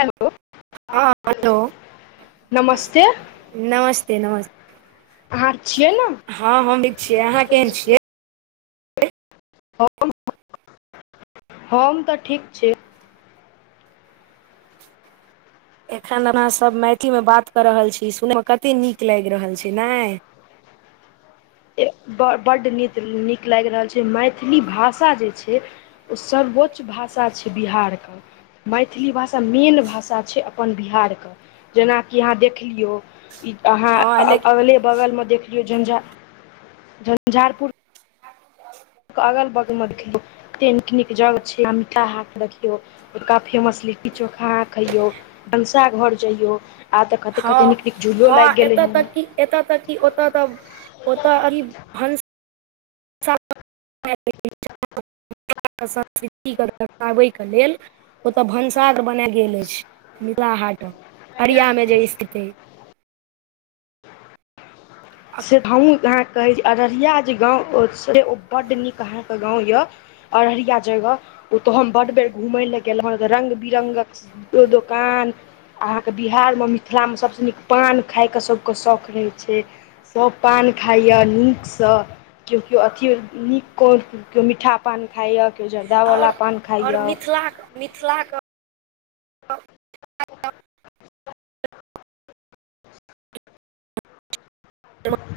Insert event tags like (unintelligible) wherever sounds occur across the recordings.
Hello हँ hello नमस्ते नमस्ते नमस्ते अहाँ छियै ने हँ हम भी छियै अहाँ केहन छियै हम हम तऽ ठीक छी एखन अहाँ सब मैथिली मे बात कऽ रहल छी सुने में कते नीक लाइग रहल छै नाऽ बड्ड नीक नीक लागि रहल छै मैथिली भाषा जे छै ओ सर्वोच्च भाषा छै बिहार कऽ मैथिली भाषा मेन भाषा छै अपन बिहार कऽ जेनाकि अहाँ देख लियौ ई अहाँ हँ लेकिन अगले बगलमे देख लियौ झंझार झञ्झारपुर (inaudible) अगल बगल ओर छी एते नीक नीक जगह छै आ मिटहा रखियौ ओका फेमस लिट्टी चोखा अहाँ खयौ भनसाघर जयौ आब तऽ कतेक कतेक नीक नीक झूलो लागि गेलै ह एत तक की ओत तऽ ओतय अभी भंस सब (unintelligible) संस्कृति के दर्शाबै के लेल ओतऽ भनसार बनाय गेल अइछ मिथिला हाट अरिया मे जे स्थिति अछी से हमहूँ अहाँ के कहैत छी अररिया जे गाँव छै से ओ बड्ड नीक अहाँ के गाँव यऽ अररिया जगह ओ तऽ हम बड बेर घुमय लए गेलहु रंग बिरंग क तू दोकान अहाँ के बिहार में मिथिला में सबसँ नीक पान खाइ के सबके शौक रहै छै सब पान खाइए नीक सँ केओ केओ अथि नीक केओ मीठा पान खाइए केओ जरदा आओर वला पान आओर खाइए मिथिला कऽ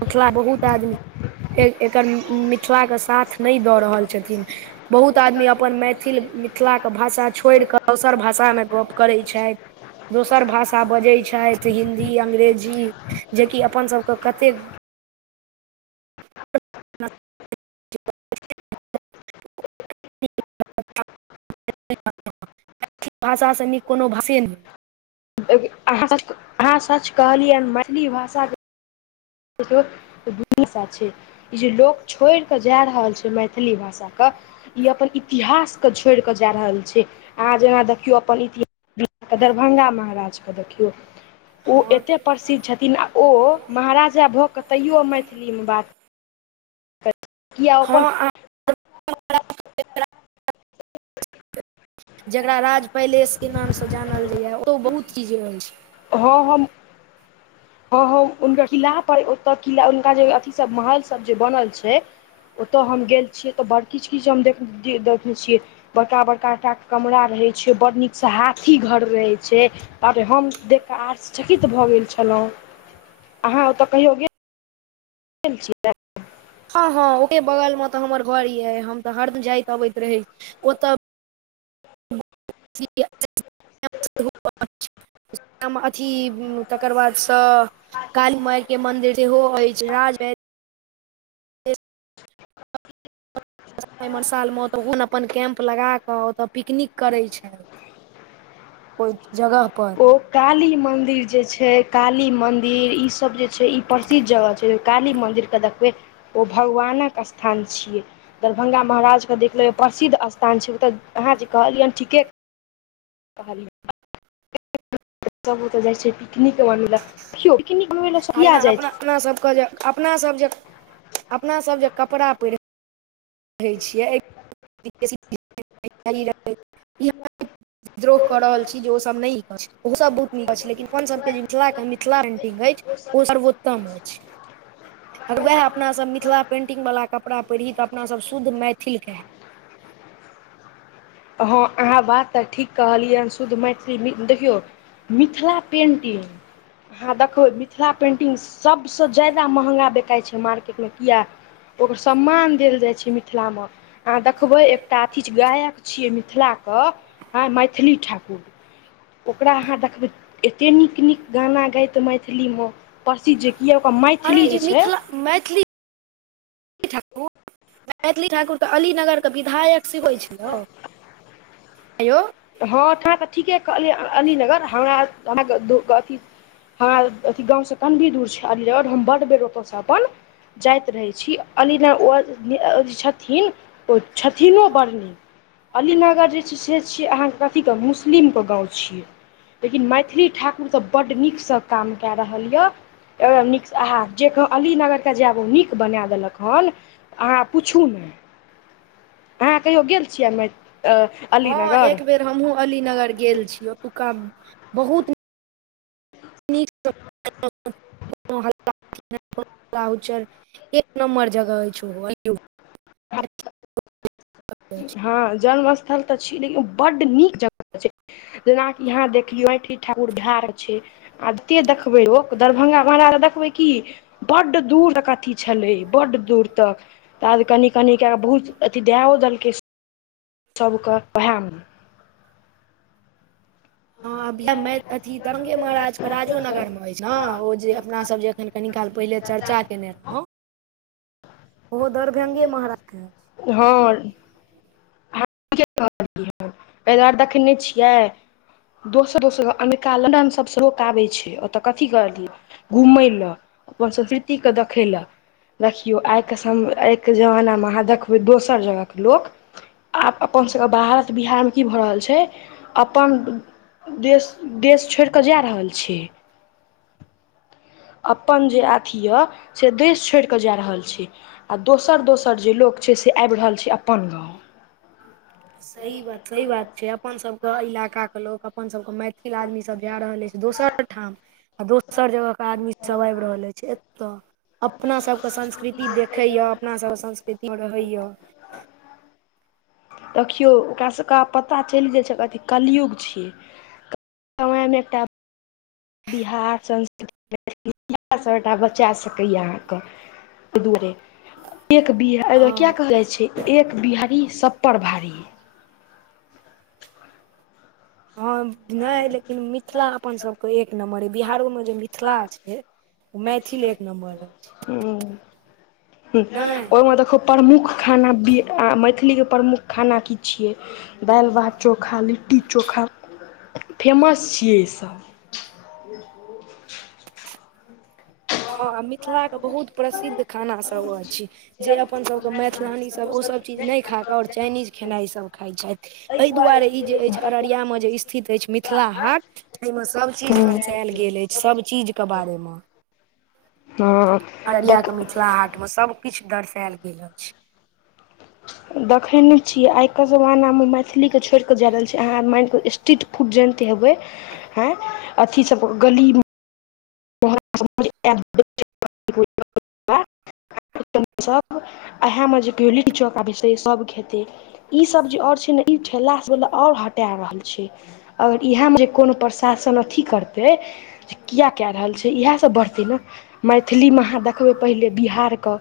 मिथिला बहुत आदमी एकर मिथिलाके साथ नै दऽ रहल छथिन बहुत आदमी अपन मैथिल मिथिलाके भाषा छोइड कऽ दोसर भाषामे गप्प करै छथि दोसर भाषा बजै छथि हिंन्दी अंग्रेजी जेकि अपनसभके कतेक मैथिली भाषा सँ नीक कोनो भाषे नै अहाँ सच अहाँ सच कहलियैन मैथिली भाषा (unintelligible) ई जे लोक छोड़ि कऽ जा रहल छै मैथिली भाषाके इ अपन इतिहास के छोड़ कऽ जा रहल छै अहाँ जेना देखियौ अपन इतिहास दरभंगा महाराज के देखियौ ओ एतेक प्रसिद्ध छथिन आ ओ महाराजा भऽ कऽ तैयो मैथिलीमे बात किया ओ अपन हँ हँ जकरा राज पैलेस के नाम स जानल जाइए ओ बहुत चीज रहै छै हँ हम हँ हँ हुनकर किला पर ओतय किला हुनका जे अथिसभ महल सब जे बनल छै ओतय हम गेल छियै तऽ बड़ किछ किछ हम देखै छियै बड़का बड़कटा के कमरा रहै छै बड़ नीकसँ हाथी घर रहै छै अरे हम देख कऽ आश्चर्यचकित भऽ गेल छलहुँ आहाँ ओ तऽ कहियो गेल गेल छियै हँ हँ ओकर बगल में तऽ हमर घर यऽ हम तऽ हरदिन जायइत अबैत रही ओतऽ (unintelligible) में अथि तकर बादसँ काली माय के मंदिर सेहो अछि राज एमर साल में ओ तऽ ओ अपन कैम्प लगाकऽ ओतऽ पिकनिक करै छै ओहि जगह पर ओ काली मंदिर जे छै काली मंदिर ई सब जे छै ई प्रसिद्ध जगह छै काली मन्दिर के देखबै ओ भगवानक स्थान छियै दरभ्ंगा महाराजके देखले प्रसिद्ध स्थान छै तऽ अहाँ जे कहलियै ठीके कहलीये सब ओते जाय छै पिकनिक मनबे ल यो पिकनिक मनबे किया जाय छै अपनसब जे कपड़ा पहिरैत छी। कहै छियै (unintelligible) विद्रोह कऽ रहल छी जे ओसब नीक अछि ओहोसभ बहुत नीक अछि लेकिन अपनसभके जे मिथिलाके मिथिला पेन्टिंग अछि ओ (unintelligible) आर उएह अपनासभ मिथिला पेन्टिंगवला कपड़ा पहिरही तऽ अपनासभ शुद्ध मैथिलके कहैब हँ अहाँ बात तऽ ठीक कहलियन शुद्ध मैथिली देखियौ मिथिला पेन्टिंग अहाँ देखबे मिथिला पेन्टिंग सब स ज्यादा महँगा बिकाइ छै मार्केट में किया ओकर सम्मान देल जाइ छै मिथिलामे अहाँ देखबै एकटा अथी गायक छियै मिथिला के आय मैथिली ठाकुर ओकरा अहाँ देखबै एतेक नीक-नीक गाना गैत मैथिलीमें प्रसिद्ध। ई ओकर माइ अरे ई मिथिला मैथिली ठाकुर मैथिली ठाकुर के अली नगर के विधायक से होइ छैलो आ य हँ ठाम तऽ ठीके कहलीयै अलीनगर हमरा हमरा अथी हमरा अथी गाँव सँ कनि दूर छै अै ओर हम बड बेर ओतय स अपन जाइत रहै छी अली न ओ जे छथिन ओ छथिनो बड़ नीक अलीनगर जे छै से छियै अहाँके कथी क मुस्लिमके गाव छियै लेकिन मैथिली ठाकुर त बड नीकसँ काम कए रहल य एकदम नीक स आहा जे कह अलीनगर के जायब ओ नीक बना देलक हन अहाँ पुछू नहि अहाँ कहियो गेल छियै मे अ हँ एक बेर हमहुँ अली नगर गेल छीऔ ओतुका में बहुत हल्का र एक नम्बर जगह है छौ हँ जन्मस्थल तऽ छी लेकिन बड्ड नीक जगह छै जेनाकि एतय देखियौ, सब किछ ठीक-ठाक भऽ रहल छै। आत देखबै ओ दरभंगा (unintelligible) देखबै की बड दूर तक अथी छलै बड् दूर तक तऽ आज कनि कनि कए कऽ बहुत अथी दओ देलकै सबके वहेमे हँ (unintelligible) दरभंगो महाराज राजो नगरमे ह ओ जे अपना सब जे अखन कनी काल पहिले चर्चा केने रहौ ओहो दरभंगे महाराज के हां कहियै ह एहि दुआरे देखे ने छियै दोसर-दोसर अमेरिका, लन्दन सबसँ लोक अबैत छै। ओतय की कएलियै? घूमय ल अपन संस्कृतिके देखय ल देखियौ आइके सम आइके जमानामे अहाँ देखबै दोसर जगहके लोक आब अपन सबके भारत बिहार मे की भऽ रहल छै अपन देश देश छोइड कऽ जा रहल छी। अपन जे अथी यऽ से देश छोड़ किओ जा रहल छथि, आ दोसर-दोसर लोक अपन गाम आबि रहल छथि। सही बात सही बात छै अपन सब के इलाका के लोग अपन सब के मैथिल आदमी सब जा रहल अछि दोसर ठाम दोसर जगह के आदमी सब आब रहल अछि एतय अपन अपना सबके संस्कृति देखै यऽ अपना सभके संस्कृति में रहै यऽ दखियौ ओकरा सके पता चलि गेल छै अथी कलयुग छियै समय में एकटा बिहार संस्कृति इएह सबटा बचा सकैए अहाँके (unintelligible) तहि दुआरे हँ कहल जाइत छै एक बिहारी, सभ पर भारी। ह ने लेकिन मिथिला अपन सब के एक नम्बर ह बिहारो मे जे मिथिला छै मैथिल एक नम्बर अछि हँ हँ नहि ओ मत खूब प्रमुख खाना मैथिली के प्रमुख खाना की छियै दाल भात चोखा लिट्टी चोखा फेमस छियै इसब हँ मिथिला के बहुत प्रसिद्ध खाना सब अछि जे अपन सबके मैथिलानी सब ओ सब चीज नय खाइ छथि, आब चाइनीज खेनाइ बेसी खाइ छथि। एहि दुआरे ई स्थिति अछि। स्थित अछि मिथिला हाट ऐ मे सब चीज दर्शेऽल गेल अछि सब चीज के बारे मे हँ देखक। मे सब किछु दर्सायल गेल अछि देखैने छियै आइ क जमाना मे मैथिली के छोड़ क जाय रहल छै अहाँ (unintelligible) स्ट्रीट फूट जानिते हेबै हँ अथी सब गलीमे (unintelligible) सब इएह में जे कहयो लिट्टी चौखा बेचते सभ खेतै ई सब्जीओ अछि ने, आ ई ठेला ओर हटा रहल छै। अगर इएह में जे कोनो प्रशासन अथी करतै जे किया कए रहल छै से इएह सब बढ़तै ने। मैथिलीमे अहाँ देखबै, पहिने बिहारके।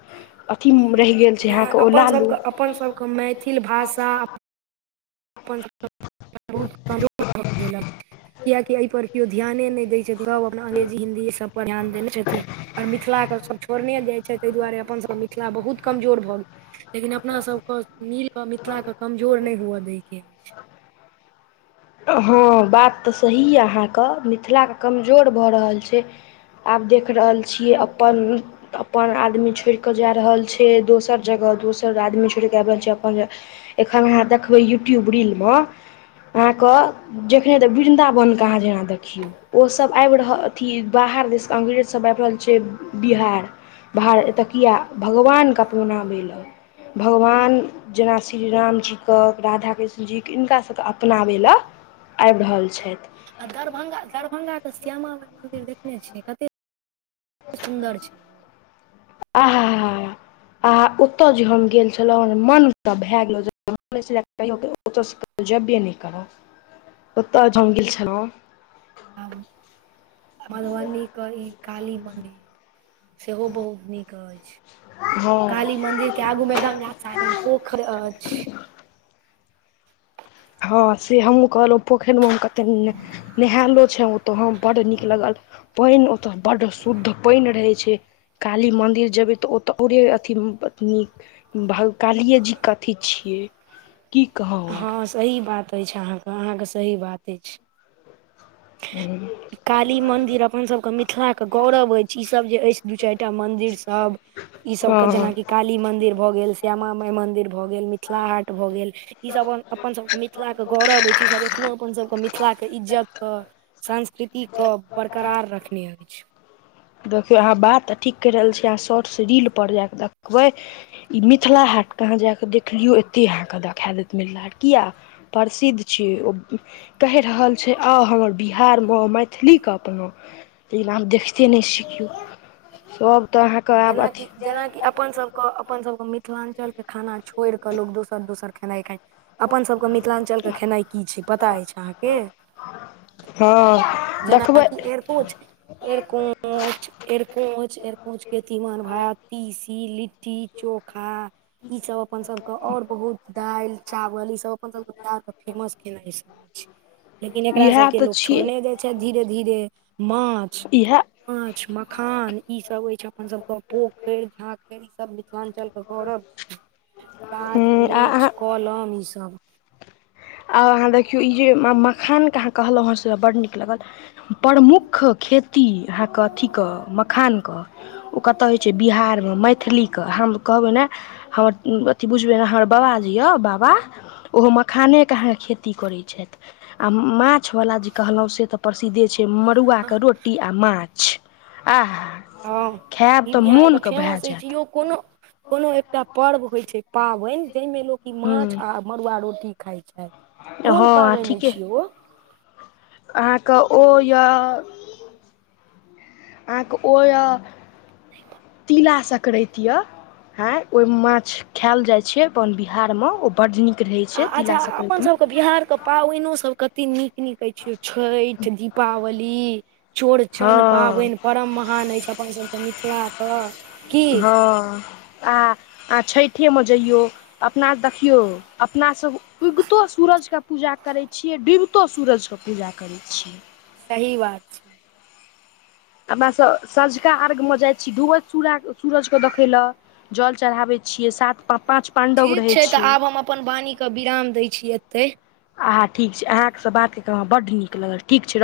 अथि मे उ रहि गेल छै नहि अहाँके ओ अपन लालू सभके अपन सबके मैथिल भाषा (unintelligible) बहुत कियकि एहि पर केओ ध्यान नहि दै अंग्रेजी हिन्दी सब पर ध्यान देनेे छथिन ओर मिथिलाके सभ छोड़ने जाइ छै, ताहि दुआरे अपनसभके मिथिला बहुत कमजोर भऽ गेल। लेकिन अपनासभके मिल कऽ मिथिलाके कमजोर नहि हुअ दैके हँ बात तऽ सही यए अहाँके मिथिलाके कमजोर भऽ रहल छै। आब देख रहल छियै अपन अपन आदमी छोड़ि कऽ जा रहल छै दोसर जगह दोसर आदमी छोड़ि कऽ आबि रहल छै अपन एखन अहाँ देखबै यूट्यूब रीलमे अहाँ के जखने तऽ वृन्दावन के अहाँ जेना देखियौ ओसभ आबि रहल अथी बाहर देशके अग्रेजसभ आएब रहल छै बिहार भार एतय किए भगवान के प्रोग्राम य लए भगवान जेना श्री रामजीके राधा कृष्ण जीके हिनका सबके अपनाबै लए आइब रहल छथि आ दरभंगा दरभंगा के श्यामा माय मंदिर देखने छिय कते सुन्दर छै ओ। आहाँ आ ओतय जे हम गेल छलहुँर मन भए गेल होय छले तइयो ओत सऽ कतउ जेबै नय करब ओत जे गेल छलहुॅं हं मधुबनी कहीकाली मन्दिर सेहो बहुत नीक अछि हँ काली मन्दिर केगो में गंगा साइ पोखरि अछि हँ से हमहूँ कहलहुँ पोखरि में हम कते नहायलो छ तो हम बड्ड नीक लगल पनि ओत बड्ड शुद्ध पानि रहै छै काली मन्दिर जेबै तऽ ओत पुरेअथी नीक भंग कालिए जीके अथी छियै की कहौं हँ सही बात अछि अहाँक अहाँक सही बात अछि (unintelligible) काली मन्दिर अपनासभके मिथिलाके गौरव अछि ईसभ जे अछि दू चारि टा मन्दिरसभ ई सबके हँ जेनाकि काली मंदिर भऽ गेल श्यामा माई मंदिर भऽ गेल मिथिला मिथिला हाट भऽ गेल ई सब अपन सबके मिथिला के गौरव अछि इ सब एखनो अपन सबक मिथिलाके इज्जत कह सांस्कृतिके बरकरार रखने अछि देखियौ अहाँ बात तऽ ठीक कैह रहल छीयै अहाँ शॉर्ट्स रीलपर जा कऽ देखबै ई मिथिला हाटके अहाँ जा कऽ देखलियौ एते अहाँके देखा देत मिथिला हाट किया प्रसिद्ध छियै ओ कहि रहल छै आऊ हमर बिहारमे मैथिलीे के अपनाओ लेकिन देखतीए (unintelligible) कियो सब तऽ आहाँ जेनाकि जेनाकि अपन सबके अपन सबके मिथिलांचल के खाना छोड़ि कऽ लोक दोसर दोसर खेनाय खाय अपनसभके मिथिलांचलके खेनाइ की छै पता अछि अहाँके हँ देखबै एरिकोंच एरिकोंच एरकोंच एरकोंच के तिमन भात तीसी लिट्टी चोखा ई सब अपन सब के आओर बहुत दालि चावल ई सब अपन सब के बिहार के फेमस खेनाइ लेकिन एकरा इएह सबके तऽ लोग छियै छोड़ने जाय धीरे धीरे माछ इएह माछ मखान ई सब होय छै अपन सब के पोखरि झाखरि ई सब मिथिलांचल तऽ गौरव छी गाछ हूँ आ वृक्ष अहाँ कलम ई सब आ अहाँ देखियौ ईहे मखानके अहाँ कहलौं हेँ से बड्ड नीक लगल प्रमुख खेती अहाँके अथीक मखानक ओ कतय होय छै बिहार मे मैथिलीक हम कहबै ने हमर अथी बुझबै ने हमर बाबा जे यऽ बाबा ओहो मखानेके अहाँके खेती करैत छथि आ माछवाला जे कहलौं से त प्रसिद्धे छै मड़ुआके रोटी आ माछ आहा हा हँ ई बिहारके फेमस जायत अछि यौ कोनो कोनो एकटा पर्व होय छै पाबनि जाहिमे लोक ई हँ माछ आब मड़ुआ रोटी खाय छथि कोन पाबनि छियै ओ अहाँक ओ य अहाँक ओ य तीला सकरैत हांय ओहि माछ खायल जाय छै अपन बिहार मे ओ बड्ड नीक रहै छै तिला सकराति म के बिहारके पाबनिओसभ कतेक नीक नीक अछि यौ छठि दीपावली चौड़चन हँ पाबनि परम महान अछि अपनसभके मिथिलाक की हँ आ छठिेमे जयौ अपना देखियौ अपना सब उगितो सूरज क पूजा करै छियै डूबितो सूरज के पूजा करै छियै सही बात छै अपनास सँझुका अर्घ्यमे जाय छी डूबैत सूरा सूरजकेँ देखय ल जल चढ़ाबैत छियै सात पाँच पाण्डव ठीक रहै छै तऽ छियै आब हम अपन वाणीके विराम दै छी एतै आहा ठीक छै अहाँँ सँ बात कैरक हमरा बड नीक लगल ठीक छै रखु